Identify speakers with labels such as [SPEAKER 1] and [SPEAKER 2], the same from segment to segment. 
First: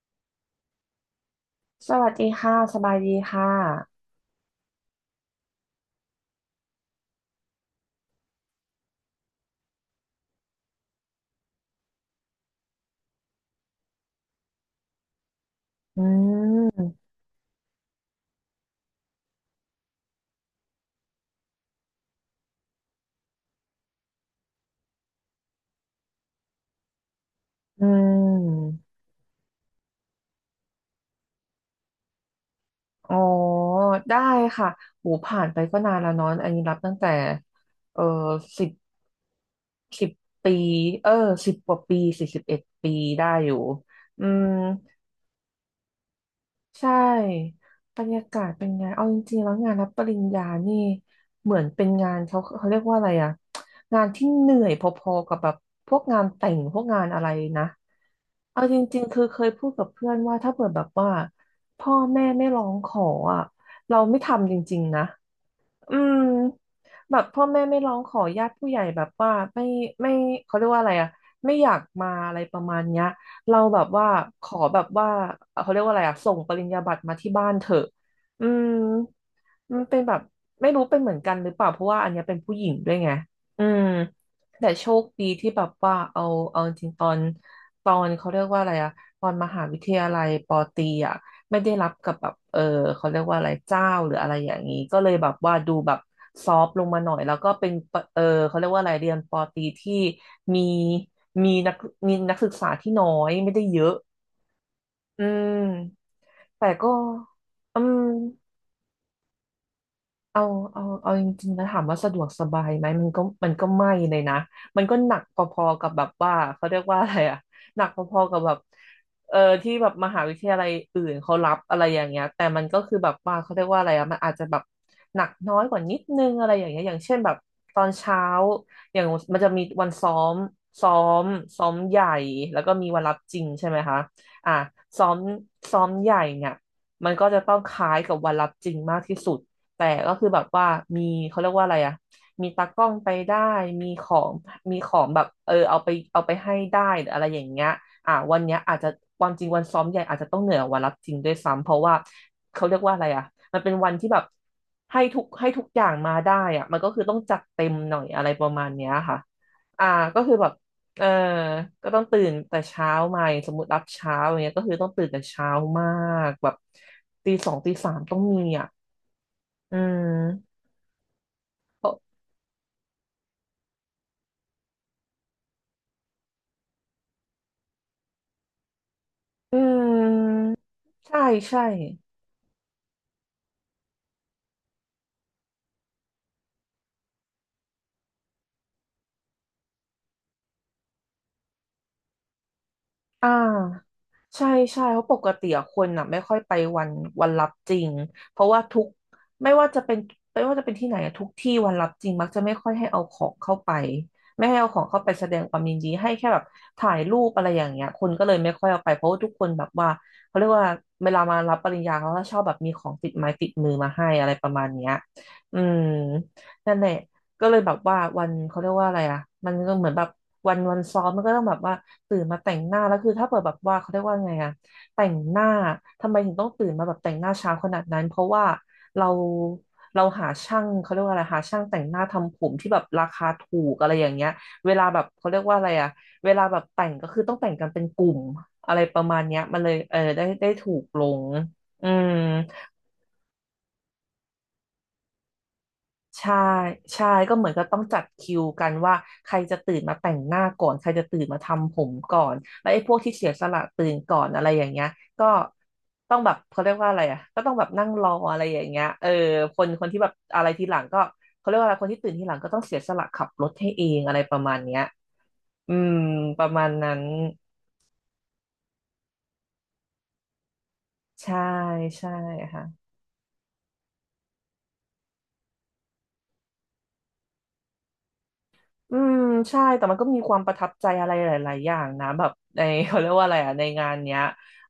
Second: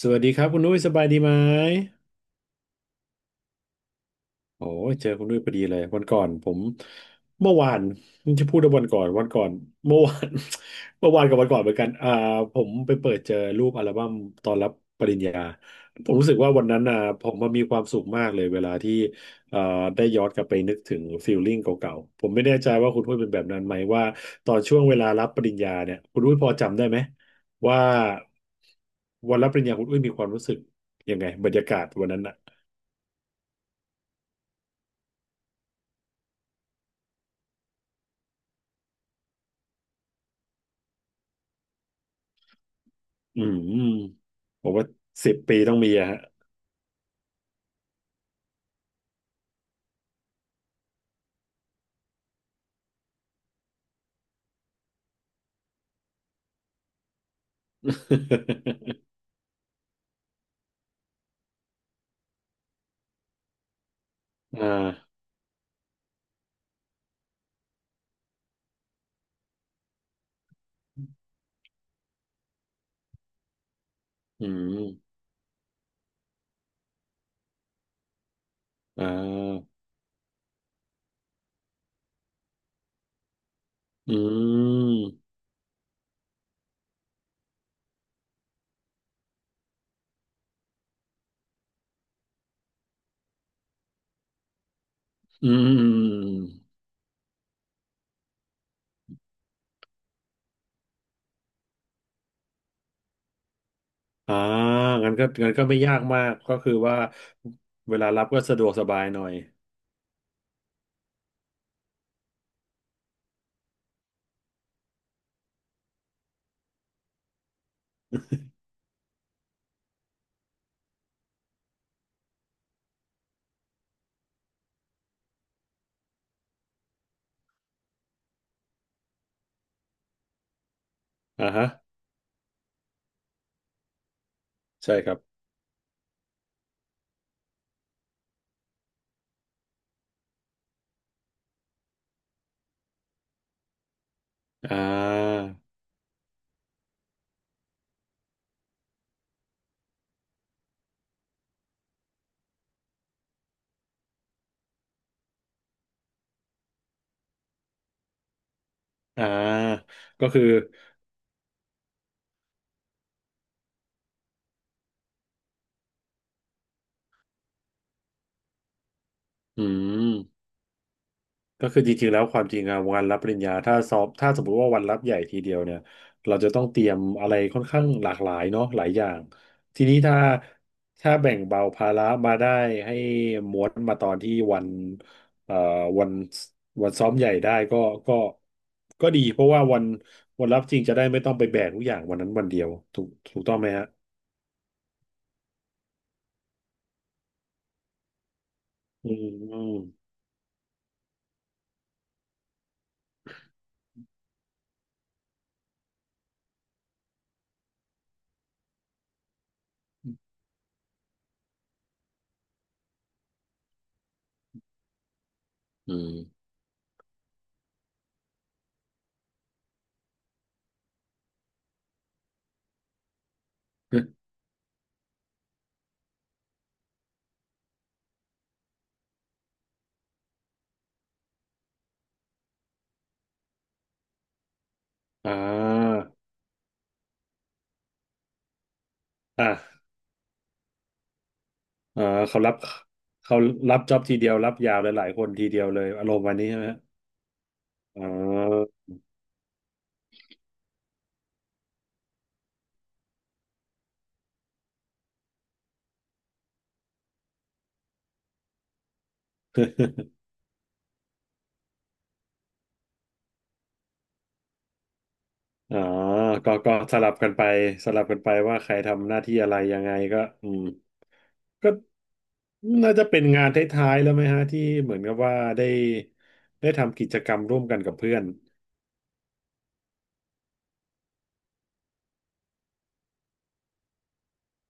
[SPEAKER 1] สวัสดีครับคุณนุ้ยสบายดีไหม
[SPEAKER 2] สวัสดีค่ะสบายดีค่ะ
[SPEAKER 1] โอ้ยเจอคุณด้วยพอดีเลยวันก่อนผมเมื่อวานจะพูดว่าวันก่อนวันก่อนเมื่อวาน เมื่อวานกับวันก่อนเหมือนกันผมไปเปิดเจอรูปอัลบั้มตอนรับปริญญา
[SPEAKER 2] อื
[SPEAKER 1] ผมรู้สึกว่าวันนั้นอ่ะ
[SPEAKER 2] ม
[SPEAKER 1] ผมมันมีความสุขมากเลยเวลาที่เอ่อได้ย้อนกลับไปนึกถึงฟีลลิ่งเก่าๆผมไม่แน่ใจว่าคุณด้วยเป็นแบบนั้นไหมว่าตอนช่วงเวลารับปริญญาเนี่ยคุณด้วยพอจำได้ไหมว่า
[SPEAKER 2] อืม
[SPEAKER 1] วันรับปริญญาคุณด้วยมีความรู้สึกยังไงบรรยากาศวันนั้น
[SPEAKER 2] อ๋อ ได้ค่ะโหูผ่านไปก็นานแล้วเนอะอันนี้รับตั้งแต่เออสิบสิบปี เออ10 กว่าปี41 ปีได้
[SPEAKER 1] อื
[SPEAKER 2] อยู่อื
[SPEAKER 1] ม
[SPEAKER 2] ม
[SPEAKER 1] ผมว่าสิบปีต้องมีอะฮะ
[SPEAKER 2] ใช่บรรยากาศเป็นไง เอาจริงๆแล้วงานรับปริญญานี่เหมือนเป็นงานเขาเรียกว่าอะไรอะงานที่เหนื่อยพอๆกับแบบพวกงานแต่งพวกงานอะไรนะเอาจริง ๆคือเคยพูดกับเพื่อนว่าถ้าเกิดแบบว่าพ่อแม่ไม่ร้องขออะเราไม่ทำจ
[SPEAKER 1] อ่
[SPEAKER 2] ริงๆนะ
[SPEAKER 1] า
[SPEAKER 2] อืมแบบพ่อแม่ไม่ร้องขอญาติผู้ใหญ่แบบว่าไม่ไม่เขาเรียกว่าอะไรอะไม่อยากมาอะไรประมาณเนี้ยเราแบบว่าข
[SPEAKER 1] อื
[SPEAKER 2] อแบบว่า
[SPEAKER 1] ม
[SPEAKER 2] เขาเรียกว่าอะไรอะส่งปริญญาบัตรมาที่บ้านเถอะอืม
[SPEAKER 1] อ่า
[SPEAKER 2] มันเป็นแบบไม่รู้เป็นเหมือนกันหรือเปล่าเพราะว่าอันเนี้ยเป็นผู้หญิงด้วยไงอืม
[SPEAKER 1] อื
[SPEAKER 2] แต่โชคดี
[SPEAKER 1] ม
[SPEAKER 2] ที่แบบว่าเอาจริงๆตอนเขาเรียกว่าอะไรอะตอนมหาวิทยาลัยปอตรีอะไม่ได้รับกับแบบเออเขาเรียกว่าอะไรเจ้าหรืออะไรอย่างนี้ก็เลยแบบ
[SPEAKER 1] อื
[SPEAKER 2] ว่า
[SPEAKER 1] ม
[SPEAKER 2] ดู
[SPEAKER 1] อื
[SPEAKER 2] แบบซอฟต์
[SPEAKER 1] ม
[SPEAKER 2] ลงมาหน่อยแล้วก็เป็นเออเขาเรียกว่าอะไรเรียนปอตรีที่มีมีนักมีนักศึกษาที่น้อยไม่ได้เยอะ
[SPEAKER 1] อ่างั้น
[SPEAKER 2] อื
[SPEAKER 1] ก็งั้น
[SPEAKER 2] ม
[SPEAKER 1] ก็ไม่ยากมากก็
[SPEAKER 2] แต่
[SPEAKER 1] คือ
[SPEAKER 2] ก็
[SPEAKER 1] ว่า
[SPEAKER 2] อื
[SPEAKER 1] เว
[SPEAKER 2] ม
[SPEAKER 1] ลารับก็สะดวกสบายหน่อย
[SPEAKER 2] เอาเอาจริงๆนะถามว่าสะดวกสบายไหม มันก็ มันก็ไม่เลยนะ มันก็หนักพอๆกับแบบว่าเขาเรียกว่าอะไรอะหนักพอๆกับแบบเออที่แบบมหาวิทยาลัยอื่นเขารับอะไรอย่างเงี้ยแต่มันก็คือแบบว่าเขาเรียกว่าอะไรอะมันอาจจะแบบหนักน้อยกว่านิดนึงอะไรอย่างเงี้ยอย่างเช่นแบบตอนเช้าอย่างมันจะมีวันซ้อมซ้อม
[SPEAKER 1] อ่า
[SPEAKER 2] ซ้อ
[SPEAKER 1] ฮะ
[SPEAKER 2] มใหญ่แล้วก็มีวันรับจริงใช่ไหมคะอ่ะ
[SPEAKER 1] ใช่
[SPEAKER 2] ซ้อ
[SPEAKER 1] ครั
[SPEAKER 2] ม
[SPEAKER 1] บ
[SPEAKER 2] ซ้อมใหญ่เนี่ยมันก็จะต้องคล้ายกับวันรับจริงมากที่สุด แต่ก็คือแบบว่ามีเขาเรียกว่าอะไรอะมีตากล้องไปได้มีของ
[SPEAKER 1] อ่
[SPEAKER 2] มีของแบบ
[SPEAKER 1] า
[SPEAKER 2] เออเอาไปเอาไปให้ได้หรืออะไรอย่างเงี้ยอ่ะวันเนี้ยอาจจะความจริงวันซ้อมใหญ่อาจจะต้องเหนื่อยกว่าวันรับจริงด้วยซ้ำเพราะว่าเขาเรียกว่าอะไรอ่ะมันเป็นวันที่แบบให้ทุกอย่างมาได้อ่ะมันก็คือต้องจัดเต็มหน่อยอะไรประมาณเนี้ยค่ะ
[SPEAKER 1] อ่า
[SPEAKER 2] อ่าก็
[SPEAKER 1] ก็
[SPEAKER 2] คือ
[SPEAKER 1] คือ
[SPEAKER 2] แบบเออก็ต้องตื่นแต่เช้ามาอย่างสมมติรับเช้าอย่างเงี้ยก็คือต้องตื่นแต่เช้ามากแบบตี 2ตี 3ต้องมีอ่ะ
[SPEAKER 1] อื
[SPEAKER 2] อื
[SPEAKER 1] ม
[SPEAKER 2] ม
[SPEAKER 1] ก็คือจริงๆแล้วความจริงอะวันรับปริญญาถ้าสมมติว่าวันรับใหญ่ทีเดียวเนี่ยเราจะต้องเตรียมอะไรค่อนข้างหลากหลายเนาะหลายอย่าง
[SPEAKER 2] อื
[SPEAKER 1] ทีนี้ถ้า
[SPEAKER 2] ม
[SPEAKER 1] ถ้า
[SPEAKER 2] ใช่
[SPEAKER 1] แบ่ง
[SPEAKER 2] ใช่
[SPEAKER 1] เบาภาระมาได้ให้ม้วนมาตอนที่วันเอ่อวันวันซ้อมใหญ่ได้ก็ก็ดีเพราะว่าวันรับจริงจะได้ไม่ต้องไปแบกทุกอย่างวันนั้นวันเดียวถูก
[SPEAKER 2] อ่
[SPEAKER 1] ถูกต้องไหมฮะ
[SPEAKER 2] าใช่ใช่เพราะปกติอะคนอ่ะไม่ค่อยไปวันวันรับจริงเพราะว่าทุก
[SPEAKER 1] อื
[SPEAKER 2] ไม่ว่าจะ
[SPEAKER 1] ม
[SPEAKER 2] เป็นไม่ว่าจะเป็นที่ไหนอะทุกที่วันรับจริงมักจะไม่ค่อยให้เอาของเข้าไปไม่ให้เอาของเข้าไปแสดงความยินดีให้แค่แบบถ่ายรูปอะไรอย่างเงี้ยคนก็เลยไม่ค่อยเอาไปเพราะว่าทุกคนแบบว่าเขาเรียกว่าเวลามารับปริญญาเขาก็ชอบแบบมีของติดไม้ติดมือมาให้อะไรประมาณเนี้ยอืม
[SPEAKER 1] อืม
[SPEAKER 2] นั่นแหละ ก็เลยแบบว่าวันเขาเรียกว่าอะไรอ่ะมันก็เหมือนแบบวันซ้อมมันก็ต้องแบบว่าตื่นมาแต่งหน้าแล้วคือถ้าเปิดแบบว่าเขา
[SPEAKER 1] อื
[SPEAKER 2] เรียก
[SPEAKER 1] ม
[SPEAKER 2] ว่าไงอ่ะแต่งหน้าทำไมถึงต้องตื่นมาแบบแต่งหน้าเช้าขนาดนั้นเพราะว่าเราเราหาช่างเขาเรียกว่าอะไรหาช่างแต่งหน้าทำผมที่แบบราคาถูกอะไรอย่างเงี้ยเวลาแบบ เขา
[SPEAKER 1] อ่
[SPEAKER 2] เรียกว่าอะไรอ่ะ
[SPEAKER 1] า
[SPEAKER 2] เวลาแบบแต่งก็คือต้องแต่งกันเป็นกลุ่มอะไรประมาณเนี้ย
[SPEAKER 1] อ่ะ
[SPEAKER 2] มันเลยเออได้ถูกลงอื
[SPEAKER 1] อ่า
[SPEAKER 2] ม
[SPEAKER 1] เขารับเขารับจ็อบทีเดียวรับยาวหลายๆคนทีเดียวเลยอารมณ์วั
[SPEAKER 2] ใช่
[SPEAKER 1] นนี้ใช่ไหมฮะ
[SPEAKER 2] ใช่ก็เหมือนก็ต้องจั
[SPEAKER 1] อ๋
[SPEAKER 2] ดคิวกั
[SPEAKER 1] อ
[SPEAKER 2] นว่าใครจะตื่นมาแต่งหน้าก่อนใครจะตื่นมาทำผมก่อนแล้วไอ้พวกที่เสียสละตื่นก่อนอะไรอย่างเงี้ยก็ต้องแบบเขาเรียกว่าอะไรอ่ะก็ต้องแบบนั่งรออะไรอย่างเงี้ยเออคนคนที่แบบอะไรทีหลังก็เขาเรียกว่าอะไรคนที่ตื่นทีหลังก็ต้องเสียสละขับรถให้เองอะไรประมาณเนี้ยอื
[SPEAKER 1] อ๋อ
[SPEAKER 2] มประ
[SPEAKER 1] ก็
[SPEAKER 2] มาณ
[SPEAKER 1] ก็
[SPEAKER 2] นั้
[SPEAKER 1] ส
[SPEAKER 2] น
[SPEAKER 1] ลับกันไปสลับกันไปว่าใครทำหน้าที่อะไรยังไงก็อืม
[SPEAKER 2] ใช่
[SPEAKER 1] ก็
[SPEAKER 2] ใช่ค่ะ
[SPEAKER 1] น่าจะเป็นงานท้ายๆแล้วไหมฮะที่เหมือนกับว่าได้ทำกิจกรรมร่วมกันกับเพื่อน
[SPEAKER 2] อืมใช่แต่มันก็มีความประทับใจอะไรหลายๆอย่างนะแบบใน เขาเรียกว่าอะไรอ่ะในงานเนี้ย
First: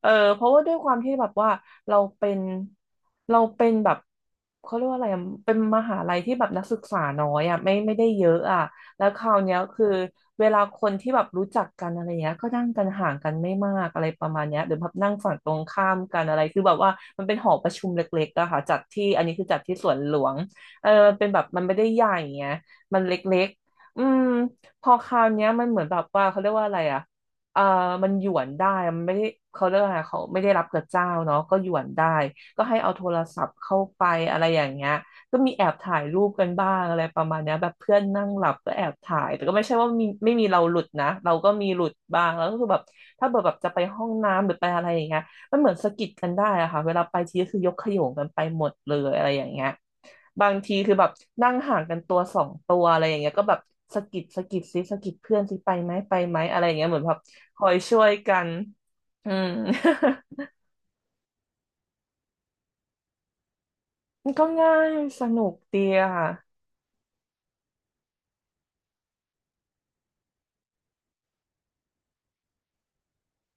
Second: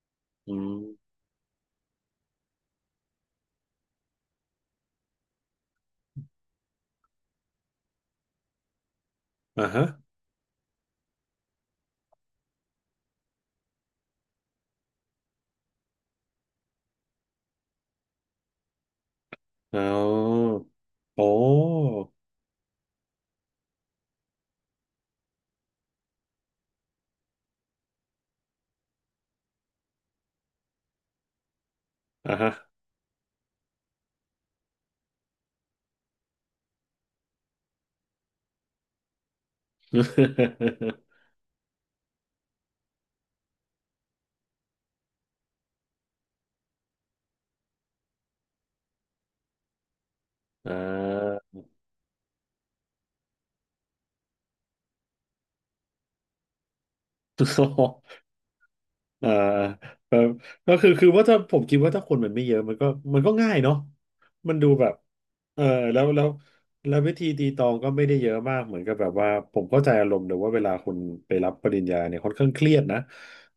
[SPEAKER 2] เออเพราะ
[SPEAKER 1] อื
[SPEAKER 2] ว่าด้
[SPEAKER 1] ม
[SPEAKER 2] วยความที่แบบว่าเราเป็นเราเป็นแบบเขาเรียกว่าอะไรอะเป็นมหาลัยที่แบบนักศึกษาน้อยอ่ะไม่ได้เยอะอ่ะแล้วคราวเนี้ย
[SPEAKER 1] อ่าฮะ
[SPEAKER 2] คือเวลาคนที่แบบรู้จักกันอะไรเงี้ยก็นั่งกันห่างกันไม่มากอะไรประมาณเนี้ยหรือแบบนั่งฝั่งตรงข้ามกันอะไรคือแบบว่ามันเป็นหอประชุมเล็กๆอะค่ะจัดที่อันนี้คือจัดที่
[SPEAKER 1] อ๋
[SPEAKER 2] สวนหลวง
[SPEAKER 1] อ
[SPEAKER 2] เออน
[SPEAKER 1] โอ้
[SPEAKER 2] เป็นแบบมันไม่ได้ใหญ่ไงมันเล็ก อืมพอคราวเนี้ยมันเหมือนแบบว่าเขาเรียกว่าอะไรอ่ะเออมันหยวนได้มันไม่ได้เขาเรียกว่าอะไรเขาไม่ได้รับกับเจ้าเนาะก็หยวนได้
[SPEAKER 1] อ่าฮะ
[SPEAKER 2] ก็ให้เอาโทรศัพท์เข้าไปอะไรอย่างเงี้ยก็มีแอบถ่ายรูปกันบ้างอะไรประมาณเนี้ยแบบเพื่อนนั่งหลับก็แอบถ่ายแต่ก็ไม่ใช่ว่ามีไม่มีเราหลุด นะเราก็มีหลุดบ้างแล้วก็คือแบบถ้าเกิดแบบจะไปห้องน้ำหรือไปอะไรอย่างเงี้ย มันเหมือนสะกิดกันได้อะค่ะเวลาไปทีก็คือยกขโยงกันไปหมดเลยอะไรอย่างเงี้ยบาง
[SPEAKER 1] อ่
[SPEAKER 2] ทีคือแบบนั่ง
[SPEAKER 1] า
[SPEAKER 2] ห่างกันตัวสองตัวอะไรอย่างเงี้ยก็แบบสะกิดซิสะกิดเพื่อนซิไปไหมอะไรอย่างเงี้ยเหมือนแบบ คอยช่วยกันอื
[SPEAKER 1] อ่า
[SPEAKER 2] ม
[SPEAKER 1] แบบ ก็คือคือว่าถ้าผมคิดว่าถ้าคนมันไม่เยอะมันก็ง่ายเนาะ
[SPEAKER 2] มันก็
[SPEAKER 1] มันดู
[SPEAKER 2] ง่า
[SPEAKER 1] แบ
[SPEAKER 2] ย
[SPEAKER 1] บ
[SPEAKER 2] สนุก
[SPEAKER 1] เออ
[SPEAKER 2] ดี
[SPEAKER 1] แล้ว
[SPEAKER 2] อะ
[SPEAKER 1] แล้ว
[SPEAKER 2] ค่ะ
[SPEAKER 1] แล้ววิธีตีตองก็ไม่ได้เยอะมากเหมือนกับแบบว่าผมเข้าใจอารมณ์เลยว่าเวลาคนไปรับปริญญาเนี่ยค่อนข้างเครียดนะ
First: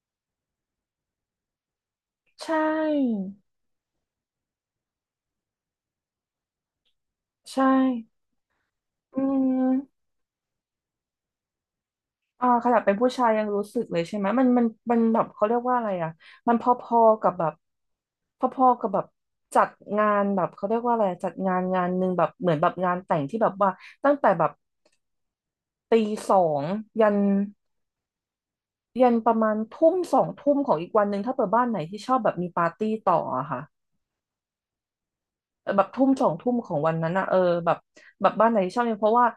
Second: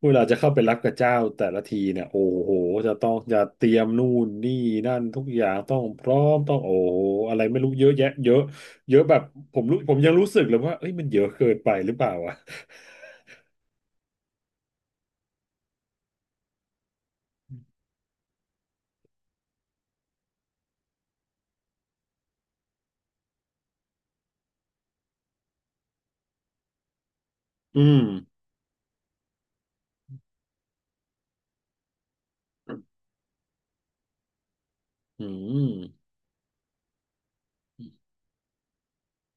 [SPEAKER 1] เวลาจะเข้าไปรับกับเจ้าแต่ละทีเนี่ยโอ้
[SPEAKER 2] ใช
[SPEAKER 1] โหจะต้อง
[SPEAKER 2] ่
[SPEAKER 1] จะเตรียมนู่นนี่นั่นทุกอย่างต้องพร้อมต้องโอ้โหอะไรไม่
[SPEAKER 2] ใช่
[SPEAKER 1] รู้เยอะแยะเยอะเยอะแบ
[SPEAKER 2] อื
[SPEAKER 1] บ
[SPEAKER 2] ม
[SPEAKER 1] ผมยังรู้สึกเลยว่าเอ้ยมันเยอะเกินไปหรือเปล่าอ่ะ
[SPEAKER 2] อ่าขนาดเป็นผู้ชายยังรู้สึกเลยใช่ไหมมันแบบเขาเรียกว่าอะไรอ่ะมันพอๆกับแบบพอๆกับแบบจัดงานแบบเขาเรียกว่าอะไรจัดงานหนึ่งแบบเหมือนแบบงานแต่งที่แบบว่าตั้งแต่แบบตีสองยัน
[SPEAKER 1] อืม
[SPEAKER 2] ยันประมาณทุ่มสองทุ่มของอีกวันหนึ่งถ้าเปิดบ้านไหนที่ชอบแบบมีปา
[SPEAKER 1] อื
[SPEAKER 2] ร์
[SPEAKER 1] ม
[SPEAKER 2] ตี้ต่ออะค่ะ แบบทุ่มสองทุ่มของวันนั้นอะเออแบบแบบบ้านไหนที่ชอบเนี่ยเพราะว่า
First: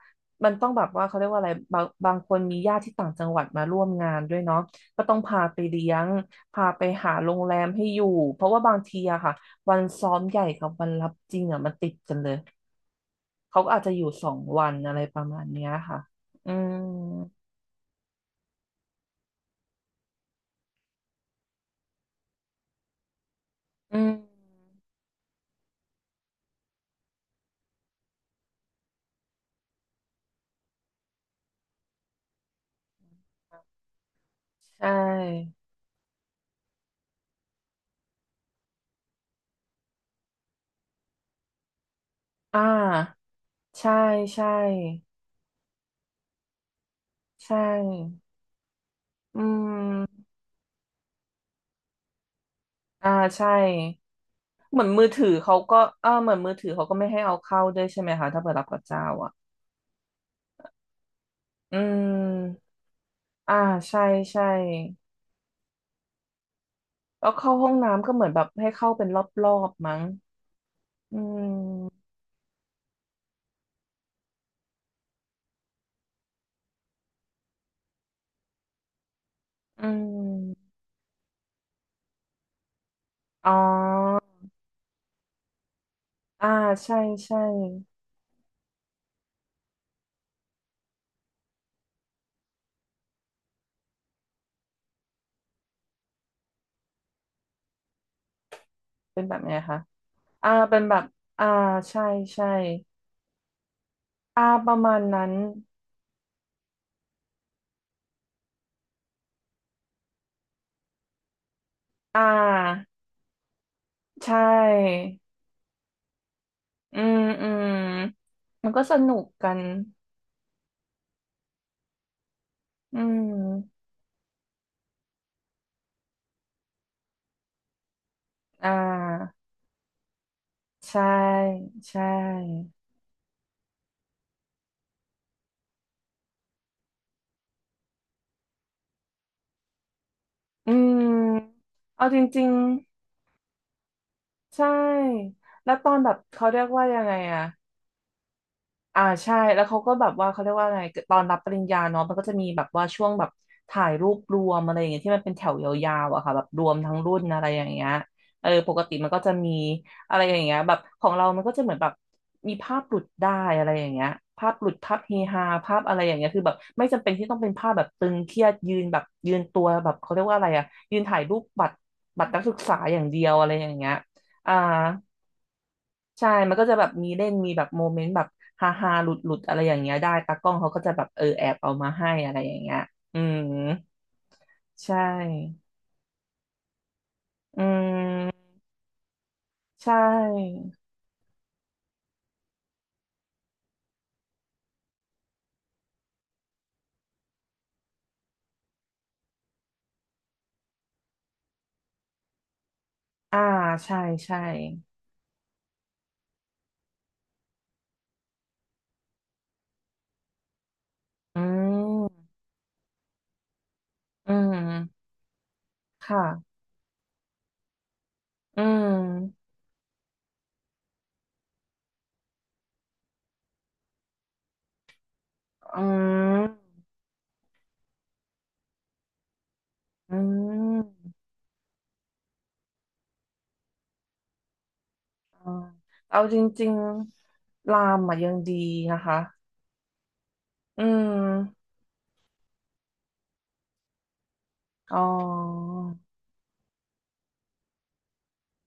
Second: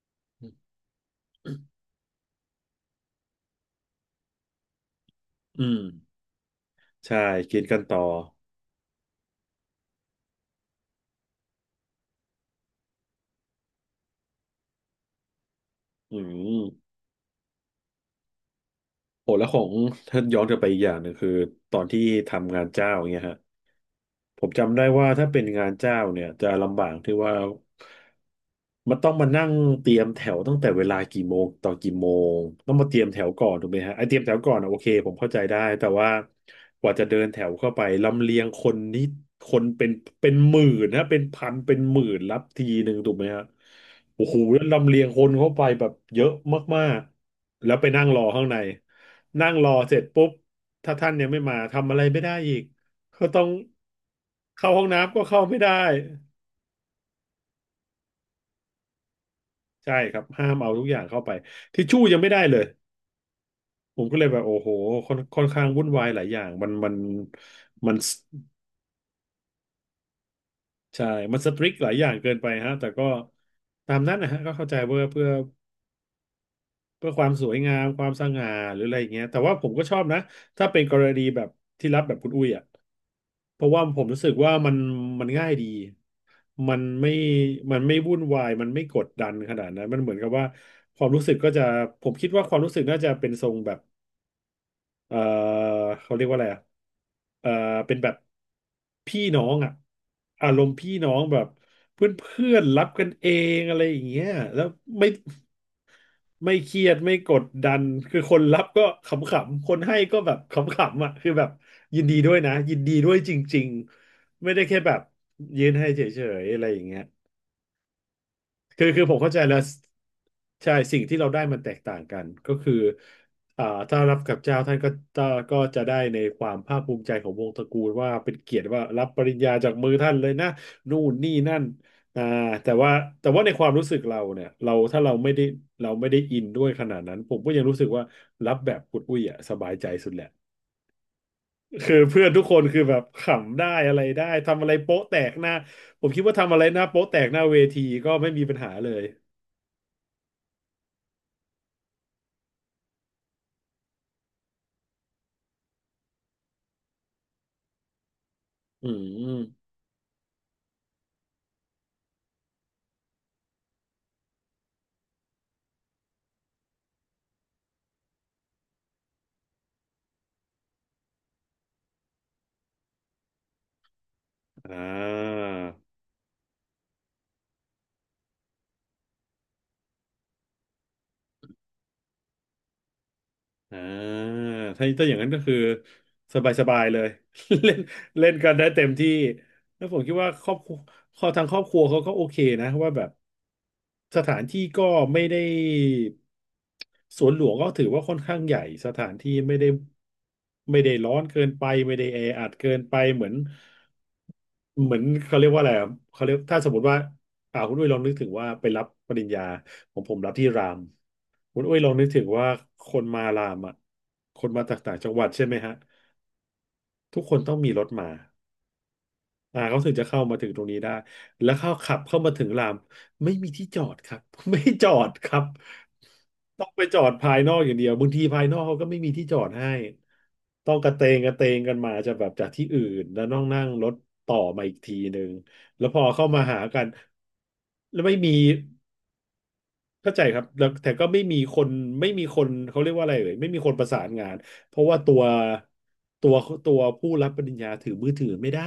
[SPEAKER 2] มันต้องแบบว่าเขาเรียกว่าอะไรบางคนมีญาติที่ต่างจังหวัดมาร่วมงานด้วยเนาะก็ต้องพาไป
[SPEAKER 1] อืม
[SPEAKER 2] เลี้ยงพาไปหา
[SPEAKER 1] ใช่
[SPEAKER 2] โรงแร
[SPEAKER 1] กิน
[SPEAKER 2] ม
[SPEAKER 1] กัน
[SPEAKER 2] ให้
[SPEAKER 1] ต่
[SPEAKER 2] อ
[SPEAKER 1] อ
[SPEAKER 2] ยู่เพราะว่าบางทีอะค่ะวันซ้อมใหญ่กับวันรับจริงอะมันติดกันเลยเขาก็อาจจะอยู่สองวันอะไรประมาณเนี้ยค่ะ
[SPEAKER 1] อื
[SPEAKER 2] อืม
[SPEAKER 1] ม โอ้แล้วของถ้าย้อนกลับไปอีกอย่างหนึ่งคือตอนที่ทำงานเจ้าอย่างเงี้ยฮะ
[SPEAKER 2] อืม
[SPEAKER 1] ผมจำได้ว่าถ้าเป็นงานเจ้าเนี่ยจะลำบากที่ว่ามันต้องมานั่งเตรียมแถวตั้งแต่เวลากี่โมงต่อกี่โมงต้องมาเตรียมแถวก่อนถูกไหมฮะไอเตรียมแถวก่อนอะโอ
[SPEAKER 2] ใช
[SPEAKER 1] เคผมเข้าใจ
[SPEAKER 2] ่
[SPEAKER 1] ได้แต่ว่ากว่าจะเดินแถวเข้าไปลำเลียงคนนี่คนเป็นหมื่นนะเป็นพันเป็นหมื่นรับ
[SPEAKER 2] อ่า
[SPEAKER 1] ทีหนึ่งถูกไหมฮะ
[SPEAKER 2] ใช่
[SPEAKER 1] โอ้โห
[SPEAKER 2] ใช่
[SPEAKER 1] แล้วลำเลียงคนเข้าไปแบบเยอะมาก
[SPEAKER 2] ใช
[SPEAKER 1] ๆแล้วไปนั่งร
[SPEAKER 2] ่
[SPEAKER 1] อข้างใน
[SPEAKER 2] อื
[SPEAKER 1] นั่งรอเสร็จ
[SPEAKER 2] ม
[SPEAKER 1] ปุ๊บถ้าท่านยังไม่มาทำอะไรไม่ได้อีก
[SPEAKER 2] อ่า
[SPEAKER 1] ก็ต้อ
[SPEAKER 2] ใช่
[SPEAKER 1] งเข้า
[SPEAKER 2] เหมื
[SPEAKER 1] ห้อ
[SPEAKER 2] อน
[SPEAKER 1] ง
[SPEAKER 2] มือ
[SPEAKER 1] น้ำก็
[SPEAKER 2] ถือ
[SPEAKER 1] เข้า
[SPEAKER 2] เขา
[SPEAKER 1] ไม่
[SPEAKER 2] ก็
[SPEAKER 1] ได้
[SPEAKER 2] เออเหมือนมือถือเขาก็ไม่ให้เอาเข้าด้วยใช่ไหมคะถ้าเปิดรับกับเจ้าอ่ะ
[SPEAKER 1] ใช่ครับห้ามเอาทุกอย่างเข้าไป
[SPEAKER 2] อื
[SPEAKER 1] ทิชชู่ยังไม่ได้เล
[SPEAKER 2] ม
[SPEAKER 1] ย
[SPEAKER 2] อ่า
[SPEAKER 1] ผ
[SPEAKER 2] ใช่
[SPEAKER 1] มก็เลยแบ
[SPEAKER 2] ใช่
[SPEAKER 1] บโอ้โหค่อนข้างวุ่นวายหลายอย่างมันมัน
[SPEAKER 2] แล้วเข้าห้อง
[SPEAKER 1] มัน
[SPEAKER 2] น้ำก็เหมือนแบบให้เข้าเป็นรอบๆมั้ง
[SPEAKER 1] ใช่
[SPEAKER 2] อื
[SPEAKER 1] มันสตริกหลายอ
[SPEAKER 2] ม
[SPEAKER 1] ย่างเกินไปฮะแต่ก็ตามนั้นนะฮะก็เข้าใจเพื่อความสวยงามความสง่าหรืออะไรอย่างเงี้ยแต่ว่าผม
[SPEAKER 2] อื
[SPEAKER 1] ก็ชอบนะถ้า
[SPEAKER 2] ม
[SPEAKER 1] เป็นกรณีแบบที่รับแบบคุณอุ้ยอ่ะ
[SPEAKER 2] อ๋อ
[SPEAKER 1] เพราะว่าผมรู้สึกว่ามันง่ายดี
[SPEAKER 2] อ่า
[SPEAKER 1] มัน
[SPEAKER 2] ใช่
[SPEAKER 1] ไม่
[SPEAKER 2] ใช่
[SPEAKER 1] มันไม่วุ่นวายมันไม่กดดันขนาดนั้นมันเหมือนกับว่าความรู้สึกก็จะผมคิดว่าความรู้สึกน่าจะเป็นทรงแบบเออเขาเรียกว่าอะไรอะเออเป็นแบบ
[SPEAKER 2] เป็
[SPEAKER 1] พี่
[SPEAKER 2] นแบบ
[SPEAKER 1] น้อ
[SPEAKER 2] ไหน
[SPEAKER 1] งอะ
[SPEAKER 2] คะอ่า
[SPEAKER 1] อารม
[SPEAKER 2] เป็
[SPEAKER 1] ณ์
[SPEAKER 2] น
[SPEAKER 1] พี่
[SPEAKER 2] แบบ
[SPEAKER 1] น้องแบ
[SPEAKER 2] อ่า
[SPEAKER 1] บ
[SPEAKER 2] ใช่
[SPEAKER 1] เพื่อน
[SPEAKER 2] ใช่
[SPEAKER 1] เพื่อนรับกันเองอะไรอย่างเงี้ย
[SPEAKER 2] อ่า
[SPEAKER 1] แล้ว
[SPEAKER 2] ประมาณ
[SPEAKER 1] ไม่
[SPEAKER 2] นั้น
[SPEAKER 1] ไม่เครียดไม่กดดันคือคนรับก็ขำๆคนให้ก็แบบขำๆอ่ะคือแบบยินดี
[SPEAKER 2] อ่
[SPEAKER 1] ด้วยนะยิน
[SPEAKER 2] า
[SPEAKER 1] ดีด้วยจริง
[SPEAKER 2] ใช่
[SPEAKER 1] ๆไม่ได้แค่แบบยืนให้เฉยๆอะไรอย่าง
[SPEAKER 2] อื
[SPEAKER 1] เงี้ย
[SPEAKER 2] มอืมมันก็
[SPEAKER 1] คือ
[SPEAKER 2] ส
[SPEAKER 1] คือ
[SPEAKER 2] นุ
[SPEAKER 1] ผม
[SPEAKER 2] ก
[SPEAKER 1] เข้าใจ
[SPEAKER 2] กั
[SPEAKER 1] แล้
[SPEAKER 2] น
[SPEAKER 1] วใช่สิ่งที่เราได้มันแตกต่างกันก็คือ
[SPEAKER 2] อื
[SPEAKER 1] อ่า
[SPEAKER 2] ม
[SPEAKER 1] ถ้ารับกับเจ้าท่านก็ก็ก็จะได้ในความภาคภูมิใจของวงตระกูลว่าเป็นเกียรติ
[SPEAKER 2] อ่
[SPEAKER 1] ว่ารับปริญ
[SPEAKER 2] า
[SPEAKER 1] ญาจากมือท่านเลยนะนู่
[SPEAKER 2] ใช่
[SPEAKER 1] นนี่นั่น
[SPEAKER 2] ใช่
[SPEAKER 1] อ่าแต่ว่าในความรู้สึกเราเนี่ยเราถ้าเราไม่ได้อินด้วยขนาดนั้นผมก็ยังรู้สึกว่ารับแบบอุดอุ้ยอ่ะสบายใจสุดแหละ
[SPEAKER 2] อืม
[SPEAKER 1] คือ
[SPEAKER 2] เอาจ
[SPEAKER 1] เพื่อนทุ
[SPEAKER 2] ริ
[SPEAKER 1] ก
[SPEAKER 2] ง
[SPEAKER 1] คนคือแบบขำได้อะไรได้
[SPEAKER 2] ๆ
[SPEAKER 1] ทำ
[SPEAKER 2] ใช่
[SPEAKER 1] อะไรโป๊ะแตกหน้า
[SPEAKER 2] แล้วตอน
[SPEAKER 1] ผ
[SPEAKER 2] แบ
[SPEAKER 1] ม
[SPEAKER 2] บ
[SPEAKER 1] คิดว่า
[SPEAKER 2] เขา
[SPEAKER 1] ทำ
[SPEAKER 2] เรี
[SPEAKER 1] อะไร
[SPEAKER 2] ยก
[SPEAKER 1] ห
[SPEAKER 2] ว่า
[SPEAKER 1] น้า
[SPEAKER 2] ยั
[SPEAKER 1] โป๊ะ
[SPEAKER 2] งไง
[SPEAKER 1] แตกห
[SPEAKER 2] อะ
[SPEAKER 1] น้าเวทีก็ไม่มีปัญหาเล
[SPEAKER 2] อ่า
[SPEAKER 1] ย
[SPEAKER 2] ใช่แล้วเขาก็แบบว่าเขาเรียกว่าไงตอนรับปริญญาเนาะมันก็จะมีแบบว่าช่วงแบบถ่ายรูปรวมอะไรอย่างเงี้ยที่มันเป็นแถวยาวๆอะค่ะแบบรวมทั้งรุ่นอะไรอย่างเงี้ยปก
[SPEAKER 1] อื
[SPEAKER 2] ติมันก็จะมี
[SPEAKER 1] ม
[SPEAKER 2] อะไรอย่างเงี้ยแบบของเรามันก็จะเหมือนแบบมีภาพหลุดได้อะไรอย่างเงี้ยภาพหลุดภาพเฮฮาภาพอะไรอย่างเงี้ยคือแบบไม่จำเป็นที่ต้องเป็นภาพแบบตึงเครียดยืนแบบยืนตัวแบบเขาเรียกว่าอะไรอะยืนถ่ายรูปบัตรนักศึกษาอย่างเดียวอะไรอย่างเงี้ยอ่า
[SPEAKER 1] อ่า
[SPEAKER 2] ใช่มันก็จะแบบมีเล่นมีแบบโมเมนต์แบบฮาฮาหลุดหลุดๆอะไรอย่างเงี้ยได้ตากล้องเขาก็จะแบบแอบเอามาให้อะไรอย่างเงี้ยอืม
[SPEAKER 1] อ่าถ้า
[SPEAKER 2] ใช
[SPEAKER 1] อย่างนั้นก็คือ
[SPEAKER 2] ่
[SPEAKER 1] สบายๆเลย
[SPEAKER 2] อื
[SPEAKER 1] เล่นเล่
[SPEAKER 2] ม
[SPEAKER 1] นกันได้เต็มที่ แล้ว
[SPEAKER 2] ใช่
[SPEAKER 1] ผมคิดว่าครอบครัวคอทางครอบครัวเขาก็โอเคนะว่าแบบสถานที่ก็ไม่ได้สวนหลวงก็ถือว่าค่อนข้างใหญ่สถานที่ไม่ได้ร้อนเกินไปไม่ได้แออัดเกินไป
[SPEAKER 2] อ่าใช่ใช่
[SPEAKER 1] เหมือนเขาเรียกว่าอะไรอะเขาเรียกถ้าสมมติว่าคุณอุ้ยลองนึกถึงว่าไปรับปริญญาของผมรับที่ราม
[SPEAKER 2] อื
[SPEAKER 1] คุณอุ้ยลองนึกถึง
[SPEAKER 2] ม
[SPEAKER 1] ว่าคนมารามอ่ะ
[SPEAKER 2] อื
[SPEAKER 1] คนมาจากต่าง
[SPEAKER 2] ม
[SPEAKER 1] จังหวัดใช่ไหมฮะ
[SPEAKER 2] ค่ะ
[SPEAKER 1] ทุกคนต้องมีรถมา
[SPEAKER 2] อืม
[SPEAKER 1] เขาถึงจะเข้ามาถึงตรงนี้ได้แล้วเข้าขับเข้ามาถึงรามไม่มีที่จอดครับ ไม่จอดครับ
[SPEAKER 2] อื
[SPEAKER 1] ต้องไป
[SPEAKER 2] ม
[SPEAKER 1] จอดภายนอกอย่างเดียวบางทีภายนอกเขาก็ไม่มีที่จอดให้
[SPEAKER 2] อื
[SPEAKER 1] ต้องกระเต
[SPEAKER 2] ม
[SPEAKER 1] งกระเตงกันมาจะแบบจากที่อื่นแล้วต้องนั่งรถต่อมาอีกทีหนึ่ง
[SPEAKER 2] อ่า
[SPEAKER 1] แล้วพอ
[SPEAKER 2] เอา
[SPEAKER 1] เข้า
[SPEAKER 2] จ
[SPEAKER 1] มาหา
[SPEAKER 2] ริง
[SPEAKER 1] กัน
[SPEAKER 2] ๆราม
[SPEAKER 1] แล้วไม่
[SPEAKER 2] อ่ะยั
[SPEAKER 1] มี
[SPEAKER 2] งดีนะคะ
[SPEAKER 1] เข้าใจครับแล้ว
[SPEAKER 2] อื
[SPEAKER 1] แต่ก็ไม่มีคน
[SPEAKER 2] ม
[SPEAKER 1] เขาเรียกว่าอะไรเลยไม่มีคนประสานงานเพราะ
[SPEAKER 2] อ๋
[SPEAKER 1] ว่า
[SPEAKER 2] อ
[SPEAKER 1] ตัวตัวตัวผู้รับปริญญาถือมือถือไม่ได้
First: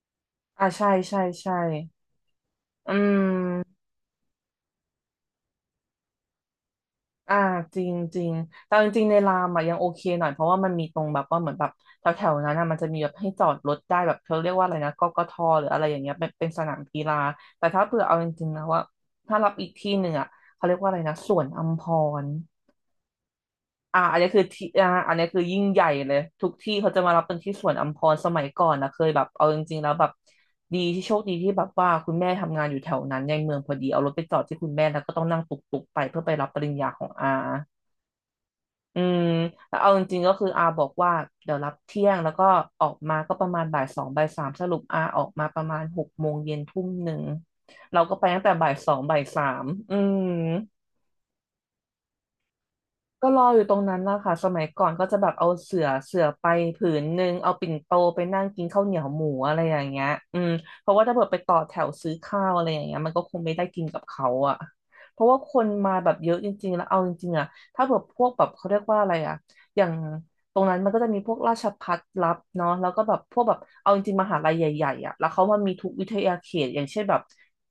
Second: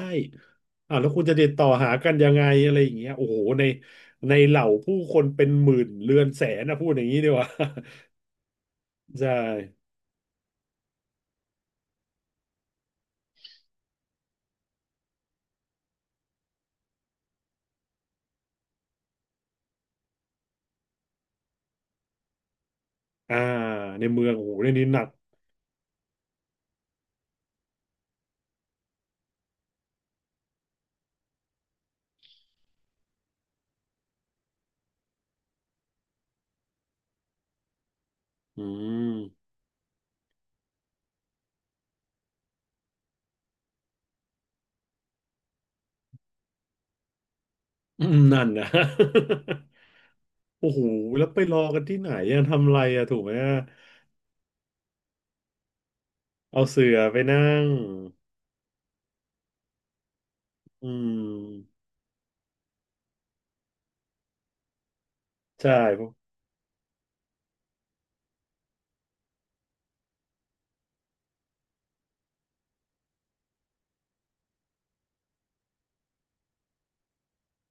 [SPEAKER 2] อ่าใช่
[SPEAKER 1] แล้ว
[SPEAKER 2] ใช่
[SPEAKER 1] คุณจะติด
[SPEAKER 2] ใช่
[SPEAKER 1] ต่อหากันยังไงอะไรอ
[SPEAKER 2] อื
[SPEAKER 1] ย่างเงี้ยโอ้โหใน
[SPEAKER 2] ม
[SPEAKER 1] เหล่าผู้คนเป็นหมื่นเรือนแสนนะพูดอย่างนี้ดี
[SPEAKER 2] อ่า
[SPEAKER 1] กว่า
[SPEAKER 2] จริงจริงแต่จริงๆใน
[SPEAKER 1] ใช่
[SPEAKER 2] รามอ่ะยังโอเคหน่อยเพราะว่ามันมีตรงแบบว่าเหมือนแบบแถวๆนั้นอ่ะมันจะมีแบบให้จอดรถได้แบบเขาเรียกว่าอะไรนะกกทหรืออะไรอย่างเงี้ยเป็นสนามกีฬาแต่ถ้าเผื่อเอาจริงๆนะว่าถ้ารับอีกที่หนึ่งอ่ะเขาเรียกว่าอะไรนะสวนอัมพร
[SPEAKER 1] อ่า
[SPEAKER 2] อ่า
[SPEAKER 1] ใน
[SPEAKER 2] อัน
[SPEAKER 1] เมื
[SPEAKER 2] นี้
[SPEAKER 1] อง
[SPEAKER 2] คือ
[SPEAKER 1] โอ้โห
[SPEAKER 2] ที่
[SPEAKER 1] เรื่องนี้
[SPEAKER 2] อ่า
[SPEAKER 1] หนัก
[SPEAKER 2] อันนี้คือยิ่งใหญ่เลยทุกที่เขาจะมารับเป็นที่สวนอัมพรสมัยก่อนนะเคยแบบเอาจริงๆแล้วแบบดีที่โชคดีที่แบบว่าคุณแม่ทำงานอยู่แถวนั้นในเมืองพอดีเอารถไปจอดที่คุณแม่แล้วก็ต้องนั่งตุกๆไปเพื่อไปรับปริญญาของอา
[SPEAKER 1] อื
[SPEAKER 2] อื
[SPEAKER 1] ม
[SPEAKER 2] มแล้วเอาจริงๆก็คืออาบอกว่าเดี๋ยวรับเที่ยงแล้วก็ออกมาก็ประมาณบ่ายสองบ่ายสามสรุปอาออกมาประมาณหกโมงเย็นทุ่มหนึ่งเรา
[SPEAKER 1] อื
[SPEAKER 2] ก็
[SPEAKER 1] ม
[SPEAKER 2] ไปตั้
[SPEAKER 1] นั่
[SPEAKER 2] ง
[SPEAKER 1] น
[SPEAKER 2] แต่
[SPEAKER 1] นะ
[SPEAKER 2] บ่ายสองบ่ายสามอืม
[SPEAKER 1] โอ้โหแล้วไปรอกันที่ไหนอะทำอะไรอะถูก
[SPEAKER 2] ก็
[SPEAKER 1] ไหม
[SPEAKER 2] รอ
[SPEAKER 1] อะ
[SPEAKER 2] อยู่ตรงนั้นนะคะสมัยก่อนก็จะแบบเอาเสื่อไป
[SPEAKER 1] เอา
[SPEAKER 2] ผื
[SPEAKER 1] เสื่อ
[SPEAKER 2] น
[SPEAKER 1] ไป
[SPEAKER 2] หนึง
[SPEAKER 1] นั่
[SPEAKER 2] เอา
[SPEAKER 1] ง
[SPEAKER 2] ปิ่นโตไปนั่งกินข้าวเหนียวหมูอะไรอย่างเงี้ยอืมเพ
[SPEAKER 1] อื
[SPEAKER 2] ราะว่าถ้าเกิดไปต่อแถ
[SPEAKER 1] ม
[SPEAKER 2] วซื้อข้าวอะไรอย่างเงี้ยมันก็คงไม่ได้กินกับเขาอะเพราะว่าคน
[SPEAKER 1] ใช่
[SPEAKER 2] มาแบบเยอะจริงๆแล้วเอาจริงๆอะถ้าแบบพวกแบบเขาเรียกว่าอะไรอะอย่างตรงนั้นมันก็จะมีพวกราชภัฏรับเนาะแล้วก็แบบพวกแบบเอาจริงๆมหาลัยใหญ่ๆอะแล้วเขามันมีทุกวิทยาเขตอย่างเช่นแบบ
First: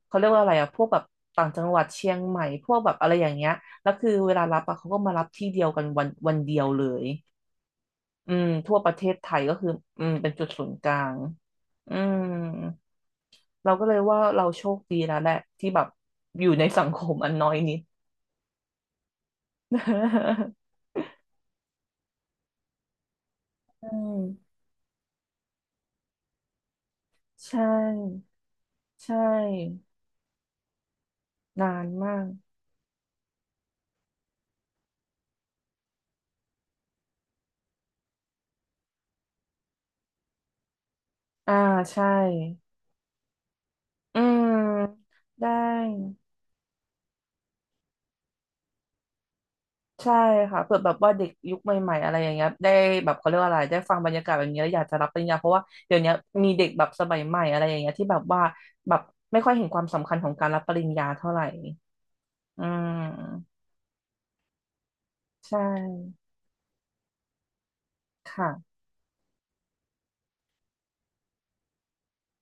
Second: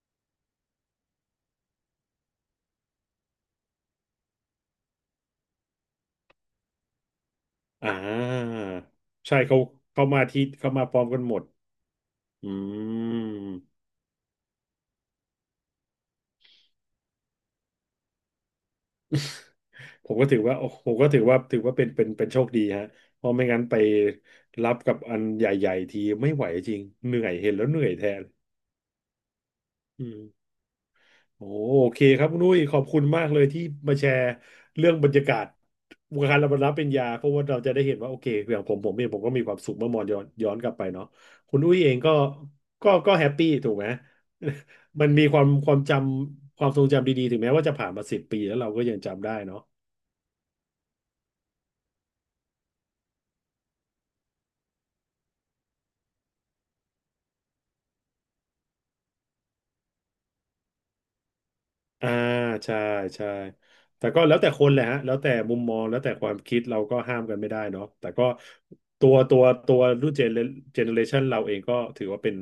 [SPEAKER 2] เขาเรียกว่าอะไรอะพวกแบบต่างจังหวัดเชียงใหม่พวกแบบอะไรอย่างเงี้ย แล้วคือเวลารับอะเขาก็มารับที่เดียวกันวันเดียวเลย
[SPEAKER 1] อ่
[SPEAKER 2] อืม
[SPEAKER 1] า
[SPEAKER 2] ทั่วประเทศไท
[SPEAKER 1] ใช่
[SPEAKER 2] ยก็
[SPEAKER 1] เขา
[SPEAKER 2] คืออื
[SPEAKER 1] เข้า
[SPEAKER 2] ม
[SPEAKER 1] มา
[SPEAKER 2] เป็น
[SPEAKER 1] ที่
[SPEAKER 2] จุดศู
[SPEAKER 1] เข้า
[SPEAKER 2] นย์
[SPEAKER 1] มา
[SPEAKER 2] ก
[SPEAKER 1] พ
[SPEAKER 2] ลา
[SPEAKER 1] ร้อม
[SPEAKER 2] ง
[SPEAKER 1] กันหมด
[SPEAKER 2] อืม
[SPEAKER 1] อืม
[SPEAKER 2] เราก็เลยว่าเราโชคดีแล้วแหละที่แบบอยู่ในสังคมอันน้อยนิด
[SPEAKER 1] ผมก็ถือ ว่าโอ้ผมก็ถือว่าเป็นเป็นโชคดีฮะเพราะไม่งั้นไป
[SPEAKER 2] อืม
[SPEAKER 1] รับกับอันใหญ่ๆทีไม่ไหวจริง เหนื่อยเห็น
[SPEAKER 2] ใช่
[SPEAKER 1] แล้วเหนื่อยแทน
[SPEAKER 2] ใช่
[SPEAKER 1] อืม โอ้
[SPEAKER 2] นาน
[SPEAKER 1] โอเค
[SPEAKER 2] มา
[SPEAKER 1] ครั
[SPEAKER 2] ก
[SPEAKER 1] บคุณนุ้ยขอบคุณมากเลยที่มาแชร์เรื่องบรรยากาศวงการรับปริญญาเพราะว่าเราจะได้เห็นว่าโอเคอย่างผมผมเองผมก็มีความสุขเมื่อมองย้อนกลับไปเนาะ
[SPEAKER 2] อ่า
[SPEAKER 1] คุณนุ้ยเอง
[SPEAKER 2] ใช่
[SPEAKER 1] ก็ก็แฮปปี้ถูกไหม
[SPEAKER 2] อืม
[SPEAKER 1] มันมีความ
[SPEAKER 2] ได้
[SPEAKER 1] ความจำความทรงจำดีๆถึงแม้ว่าจะผ่านมา10 ปีแล้วเราก็ยังจำได้เนาะ
[SPEAKER 2] ใช่ค่ะเผื่อแบบว่าเด็กยุคใหม่ๆอะไรอย่างเงี้ยได้แบบเขาเรียกว่าอะไรได้ฟังบรรยากาศแบบนี้แล้วอยากจะรับปริญญาเพราะว่าเดี๋ยวนี้มีเด็กแบบสมัยใหม่อะไรอย่างเงี้ยที่แบบว่าแบบไม่ค่อยเห็นความสำคัญของการรับปริญญาเท่าไหร่
[SPEAKER 1] อ่า
[SPEAKER 2] อื
[SPEAKER 1] ใช่ใช่
[SPEAKER 2] ม
[SPEAKER 1] แต่ก็แล้วแต่คนแหละฮะแล้วแต่มุ
[SPEAKER 2] ใช่
[SPEAKER 1] มมองแล้วแต่ความคิดเราก็ห้ามกันไม่ได้เนาะแต่ก็
[SPEAKER 2] ค่ะ
[SPEAKER 1] ตัวตัวรุ่นเจเนอเรชันเราเองก็ถือว่าเป็น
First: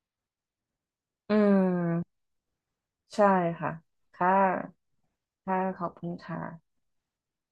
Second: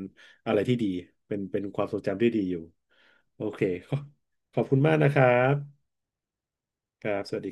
[SPEAKER 1] อะไรที่ดี
[SPEAKER 2] อื
[SPEAKER 1] เป็นความทรง
[SPEAKER 2] ม
[SPEAKER 1] จำที่ดีอยู่
[SPEAKER 2] ใช่
[SPEAKER 1] โอเค
[SPEAKER 2] ค่ะ
[SPEAKER 1] ขอบ
[SPEAKER 2] ค่ะ
[SPEAKER 1] ขอบคุณมากนะครับ
[SPEAKER 2] ค่ะขอบคุณค่ะ
[SPEAKER 1] ครับสวัสดี